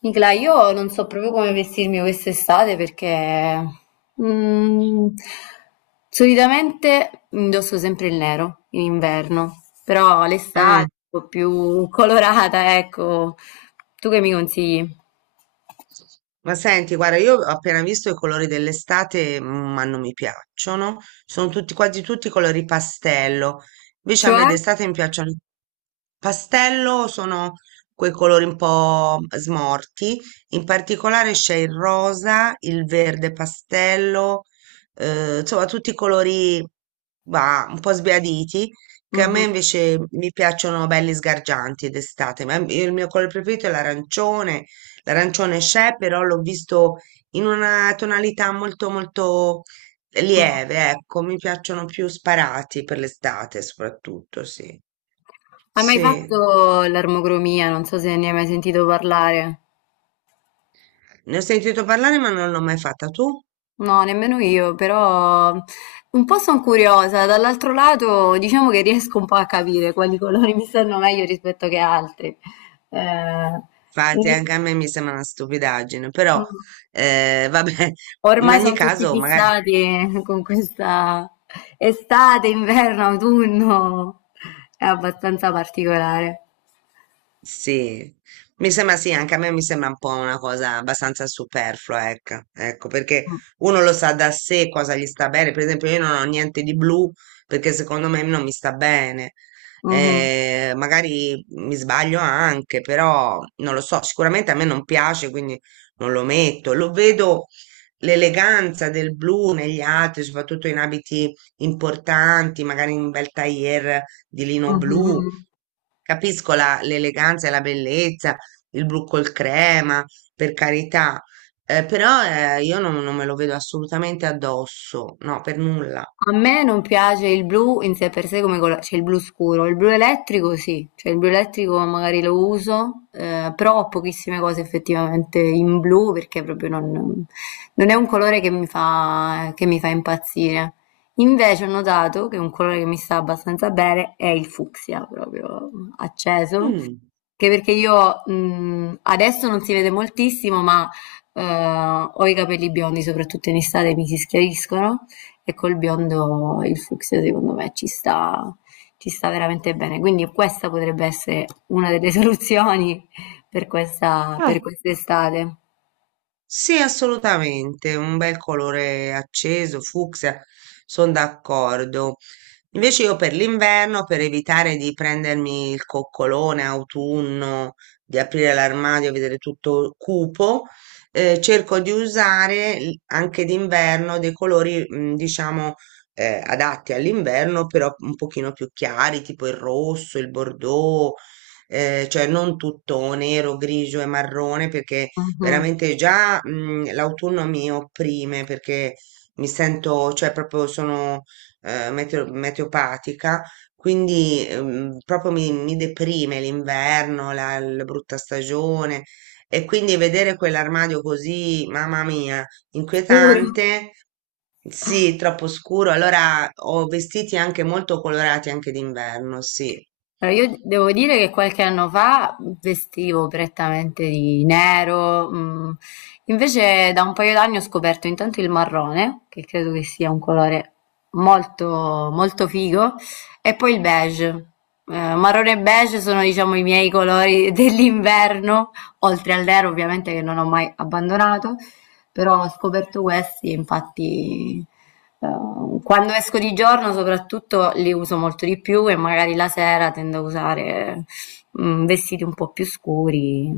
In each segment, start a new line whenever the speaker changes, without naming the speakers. Nicla, io non so proprio come vestirmi quest'estate perché, mm, solitamente indosso sempre il nero in inverno, però l'estate
Mm.
è un po' più colorata, ecco. Tu che mi consigli?
Ma senti, guarda, io ho appena visto i colori dell'estate, ma non mi piacciono. Quasi tutti colori pastello. Invece a me
Cioè?
d'estate mi piacciono. Pastello sono quei colori un po' smorti. In particolare c'è il rosa, il verde pastello, insomma, tutti i colori, un po' sbiaditi. Che a me
Mhm,
invece mi piacciono belli sgargianti d'estate, ma il mio colore preferito è l'arancione. L'arancione c'è, però l'ho visto in una tonalità molto molto
mhm.
lieve, ecco, mi piacciono più sparati per l'estate soprattutto, sì.
Hai mai
Sì,
fatto l'armocromia? Non so se ne hai mai sentito parlare.
ne ho sentito parlare ma non l'ho mai fatta tu.
No, nemmeno io, però un po' sono curiosa. Dall'altro lato, diciamo che riesco un po' a capire quali colori mi stanno meglio rispetto che altri. Eh,
Infatti
in-
anche a me mi sembra una stupidaggine, però vabbè, in
ormai
ogni
sono tutti
caso magari.
fissati con questa estate, inverno, autunno. È abbastanza particolare.
Sì, mi sembra sì, anche a me mi sembra un po' una cosa abbastanza superflua, ecco, ecco, perché uno lo sa da sé cosa gli sta bene, per esempio io non ho niente di blu perché secondo me non mi sta bene.
Mhm,
Magari mi sbaglio anche, però non lo so, sicuramente a me non piace, quindi non lo metto, lo vedo l'eleganza del blu negli altri, soprattutto in abiti importanti, magari in un bel tailleur di lino
mhm,
blu.
mhm.
Capisco l'eleganza e la bellezza, il blu col crema, per carità, però, io non, non me lo vedo assolutamente addosso, no, per nulla.
A me non piace il blu in sé per sé come cioè il blu scuro, il blu elettrico sì, cioè il blu elettrico magari lo uso, però ho pochissime cose effettivamente in blu perché proprio non, non è un colore che mi fa impazzire. Invece ho notato che un colore che mi sta abbastanza bene è il fucsia, proprio acceso,
Mm.
che perché io, mhmm, adesso non si vede moltissimo, ma, ho i capelli biondi, soprattutto in estate mi si schiariscono e col biondo il fucsia secondo me ci sta veramente bene. Quindi questa potrebbe essere una delle soluzioni per questa
Eh,
per quest'estate.
sì, assolutamente, un bel colore acceso, fucsia, sono d'accordo. Invece io per l'inverno, per evitare di prendermi il coccolone autunno, di aprire l'armadio e vedere tutto cupo, cerco di usare anche d'inverno dei colori, diciamo, adatti all'inverno, però un pochino più chiari, tipo il rosso, il bordeaux, cioè non tutto nero, grigio e marrone, perché
Mh-mh.
veramente già, l'autunno mi opprime, perché cioè proprio sono meteopatica, quindi proprio mi deprime l'inverno, la brutta stagione e quindi vedere quell'armadio così, mamma mia,
Scuro.
inquietante, sì, troppo scuro, allora ho vestiti anche molto colorati anche d'inverno, sì.
Allora, io devo dire che qualche anno fa vestivo prettamente di nero, mm. Invece da un paio d'anni ho scoperto intanto il marrone, che credo che sia un colore molto, molto figo, e poi il beige. Marrone e beige sono, diciamo, i miei colori dell'inverno, oltre al nero ovviamente che non ho mai abbandonato, però ho scoperto questi e infatti eh, quando esco di giorno soprattutto li uso molto di più e magari la sera tendo a usare vestiti un po' più scuri,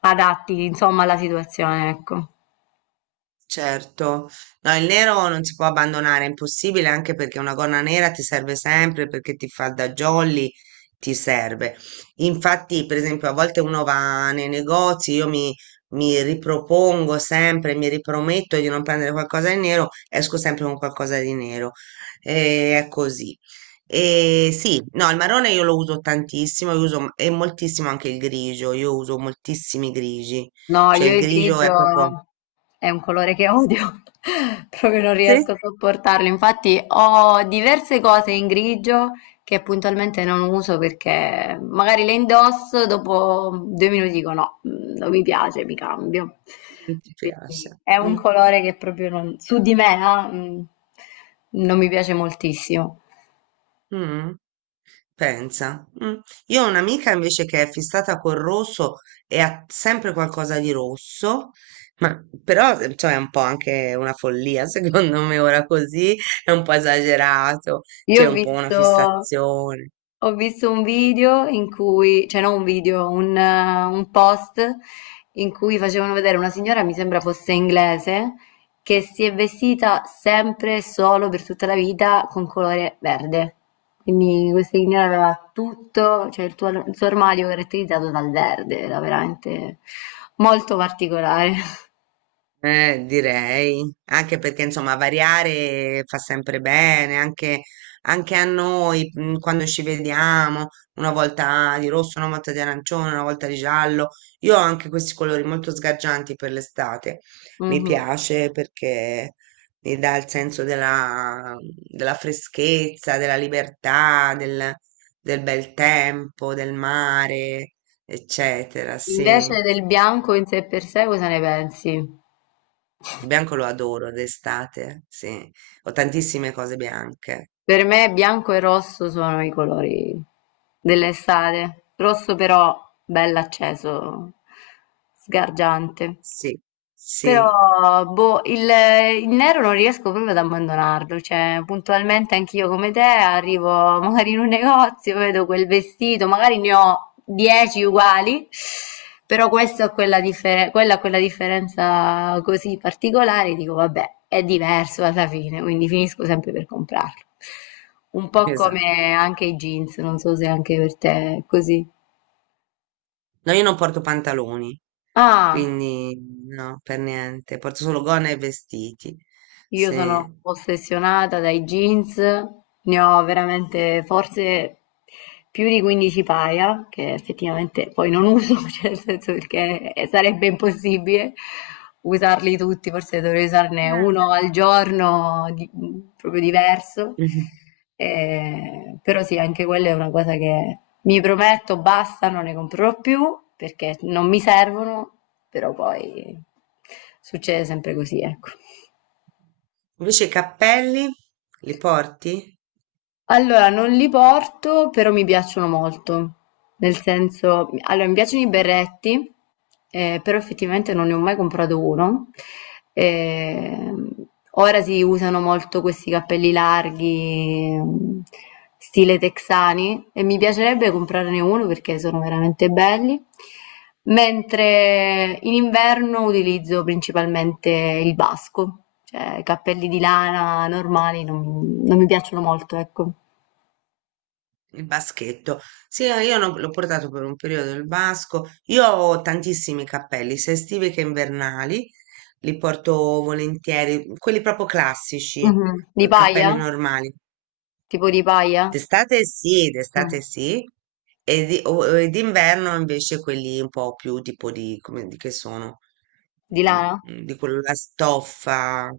adatti insomma alla situazione, ecco.
Certo, no, il nero non si può abbandonare, è impossibile anche perché una gonna nera ti serve sempre, perché ti fa da jolly, ti serve. Infatti, per esempio, a volte uno va nei negozi, mi ripropongo sempre, mi riprometto di non prendere qualcosa di nero, esco sempre con qualcosa di nero. E è così. E sì, no, il marrone io lo uso tantissimo, io uso, e moltissimo anche il grigio, io uso moltissimi grigi,
No,
cioè
io
il
il
grigio è proprio...
grigio è un colore che odio, proprio non
Sì?
riesco a sopportarlo. Infatti ho diverse cose in grigio che puntualmente non uso perché magari le indosso, dopo due minuti dico no, non mi piace, mi cambio.
Non ti piace.
Quindi è un
Mm,
colore che proprio non- su di me, non mi piace moltissimo.
mm, pensa. Mm. Io ho un'amica invece che è fissata col rosso e ha sempre qualcosa di rosso, ma però cioè, è un po' anche una follia, secondo me ora così è un po' esagerato,
Io
c'è
ho
un po' una
visto,
fissazione.
ho visto un video in cui, cioè non un video, un post in cui facevano vedere una signora, mi sembra fosse inglese, che si è vestita sempre e solo per tutta la vita con colore verde. Quindi questa signora aveva tutto, il suo armadio caratterizzato dal verde, era veramente molto particolare.
Direi, anche perché insomma variare fa sempre bene, anche, anche a noi quando ci vediamo, una volta di rosso, una volta di arancione, una volta di giallo. Io ho anche questi colori molto sgargianti per l'estate, mi
Mhm.
piace perché mi dà il senso della freschezza, della libertà, del bel tempo, del mare, eccetera, sì.
Invece del bianco in sé per sé, cosa ne pensi?
Il bianco lo adoro d'estate, sì. Ho tantissime cose bianche.
Per me bianco e rosso sono i colori dell'estate, rosso però bell'acceso, sgargiante.
Sì, sì,
Però, boh, il nero non riesco proprio ad abbandonarlo, cioè puntualmente anch'io come te arrivo magari in un negozio, vedo quel vestito, magari ne ho 10 uguali, però questo ha quella ha quella differenza così particolare, dico vabbè, è diverso alla fine, quindi finisco sempre per comprarlo. Un po'
esatto.
come anche i jeans, non so se anche per te è così.
No, io non porto pantaloni,
Ah.
quindi no, per niente. Porto solo gonna e vestiti.
Io
Sì.
sono ossessionata dai jeans, ne ho veramente forse più di 15 paia, che effettivamente poi non uso, cioè nel senso perché sarebbe impossibile usarli tutti, forse dovrei usarne uno al giorno, proprio diverso.
Mhm.
Però sì, anche quella è una cosa che mi prometto, basta, non ne comprerò più perché non mi servono, però poi succede sempre così, ecco.
Invece i cappelli li porti?
Allora, non li porto, però mi piacciono molto. Nel senso, allora mi piacciono i berretti, però effettivamente non ne ho mai comprato uno. Ehm, ora si usano molto questi cappelli larghi, stile texani, e mi piacerebbe comprarne uno perché sono veramente belli. Mentre in inverno utilizzo principalmente il basco, cioè cappelli di lana normali non mi piacciono molto, ecco.
Il baschetto. Sì, io no- l'ho portato per un periodo il basco. Io ho tantissimi cappelli, sia estivi che invernali, li porto volentieri, quelli proprio classici,
Mh-mh. Di paglia?
cappelli normali.
Tipo di paglia? Mh.
D'estate sì, e d'inverno invece quelli un po' più tipo di che sono,
Di
Mm,
lana?
di quella stoffa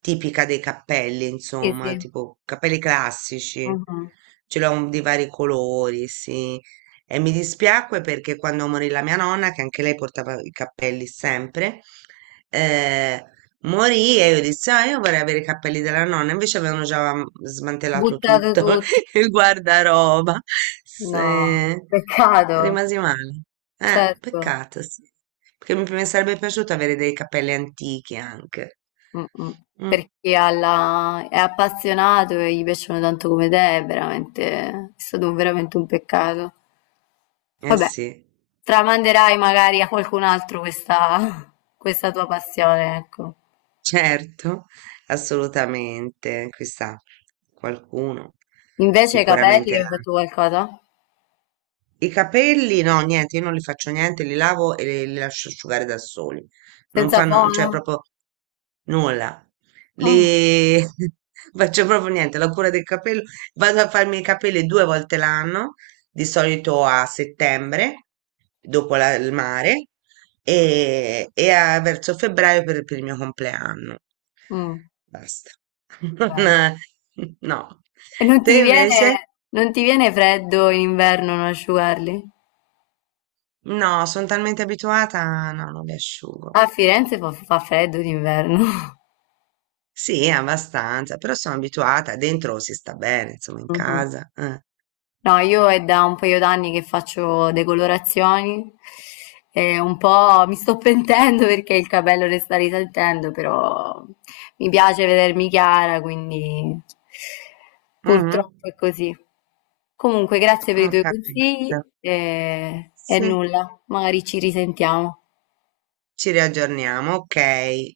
tipica dei cappelli,
Sì, sì.
insomma, tipo cappelli classici,
Mh-mh.
ce l'ho di vari colori, sì. E mi dispiacque perché quando morì la mia nonna, che anche lei portava i cappelli sempre, eh, morì e io dissi, ah, io vorrei avere i cappelli della nonna, invece avevano già smantellato
Buttato
tutto
tutto.
il guardaroba.
No,
Se-
peccato.
rimasi male.
Certo.
Peccato, sì. Perché mi sarebbe piaciuto avere dei cappelli antichi anche.
Mh-mh. Per
Mm,
chi ha la è appassionato e gli piacciono tanto come te è veramente è stato un veramente un peccato.
eh
Vabbè,
sì.
tramanderai magari a qualcun altro questa questa tua passione, ecco.
Certo, assolutamente, chissà, qualcuno
Invece i capelli,
sicuramente
hai
là.
fatto qualcosa?
I capelli, no, niente, io non li faccio niente, li lavo e li lascio asciugare da soli. Non
Senza
fanno, cioè
fono?
proprio nulla.
Ah,
Li faccio proprio niente, la cura del capello. Vado a farmi i capelli due volte l'anno, di solito a settembre, dopo il mare, e verso febbraio per il mio compleanno.
mh,
Basta.
bene.
Non- no.
E non ti
Te
viene,
invece?
non ti viene freddo in inverno non asciugarli?
No, sono talmente abituata, no, non li asciugo.
A Firenze fa, fa freddo d'inverno.
Sì, abbastanza, però sono abituata, dentro si sta bene, insomma, in
Mhm.
casa. Eh.
No, io è da un paio d'anni che faccio decolorazioni e un po' mi sto pentendo perché il capello ne sta risaltando, però mi piace vedermi chiara, quindi
Mhm.
purtroppo è così. Comunque, grazie per i
Ho
tuoi
capito.
consigli e
Sì,
nulla, magari ci risentiamo.
ci riaggiorniamo, ok.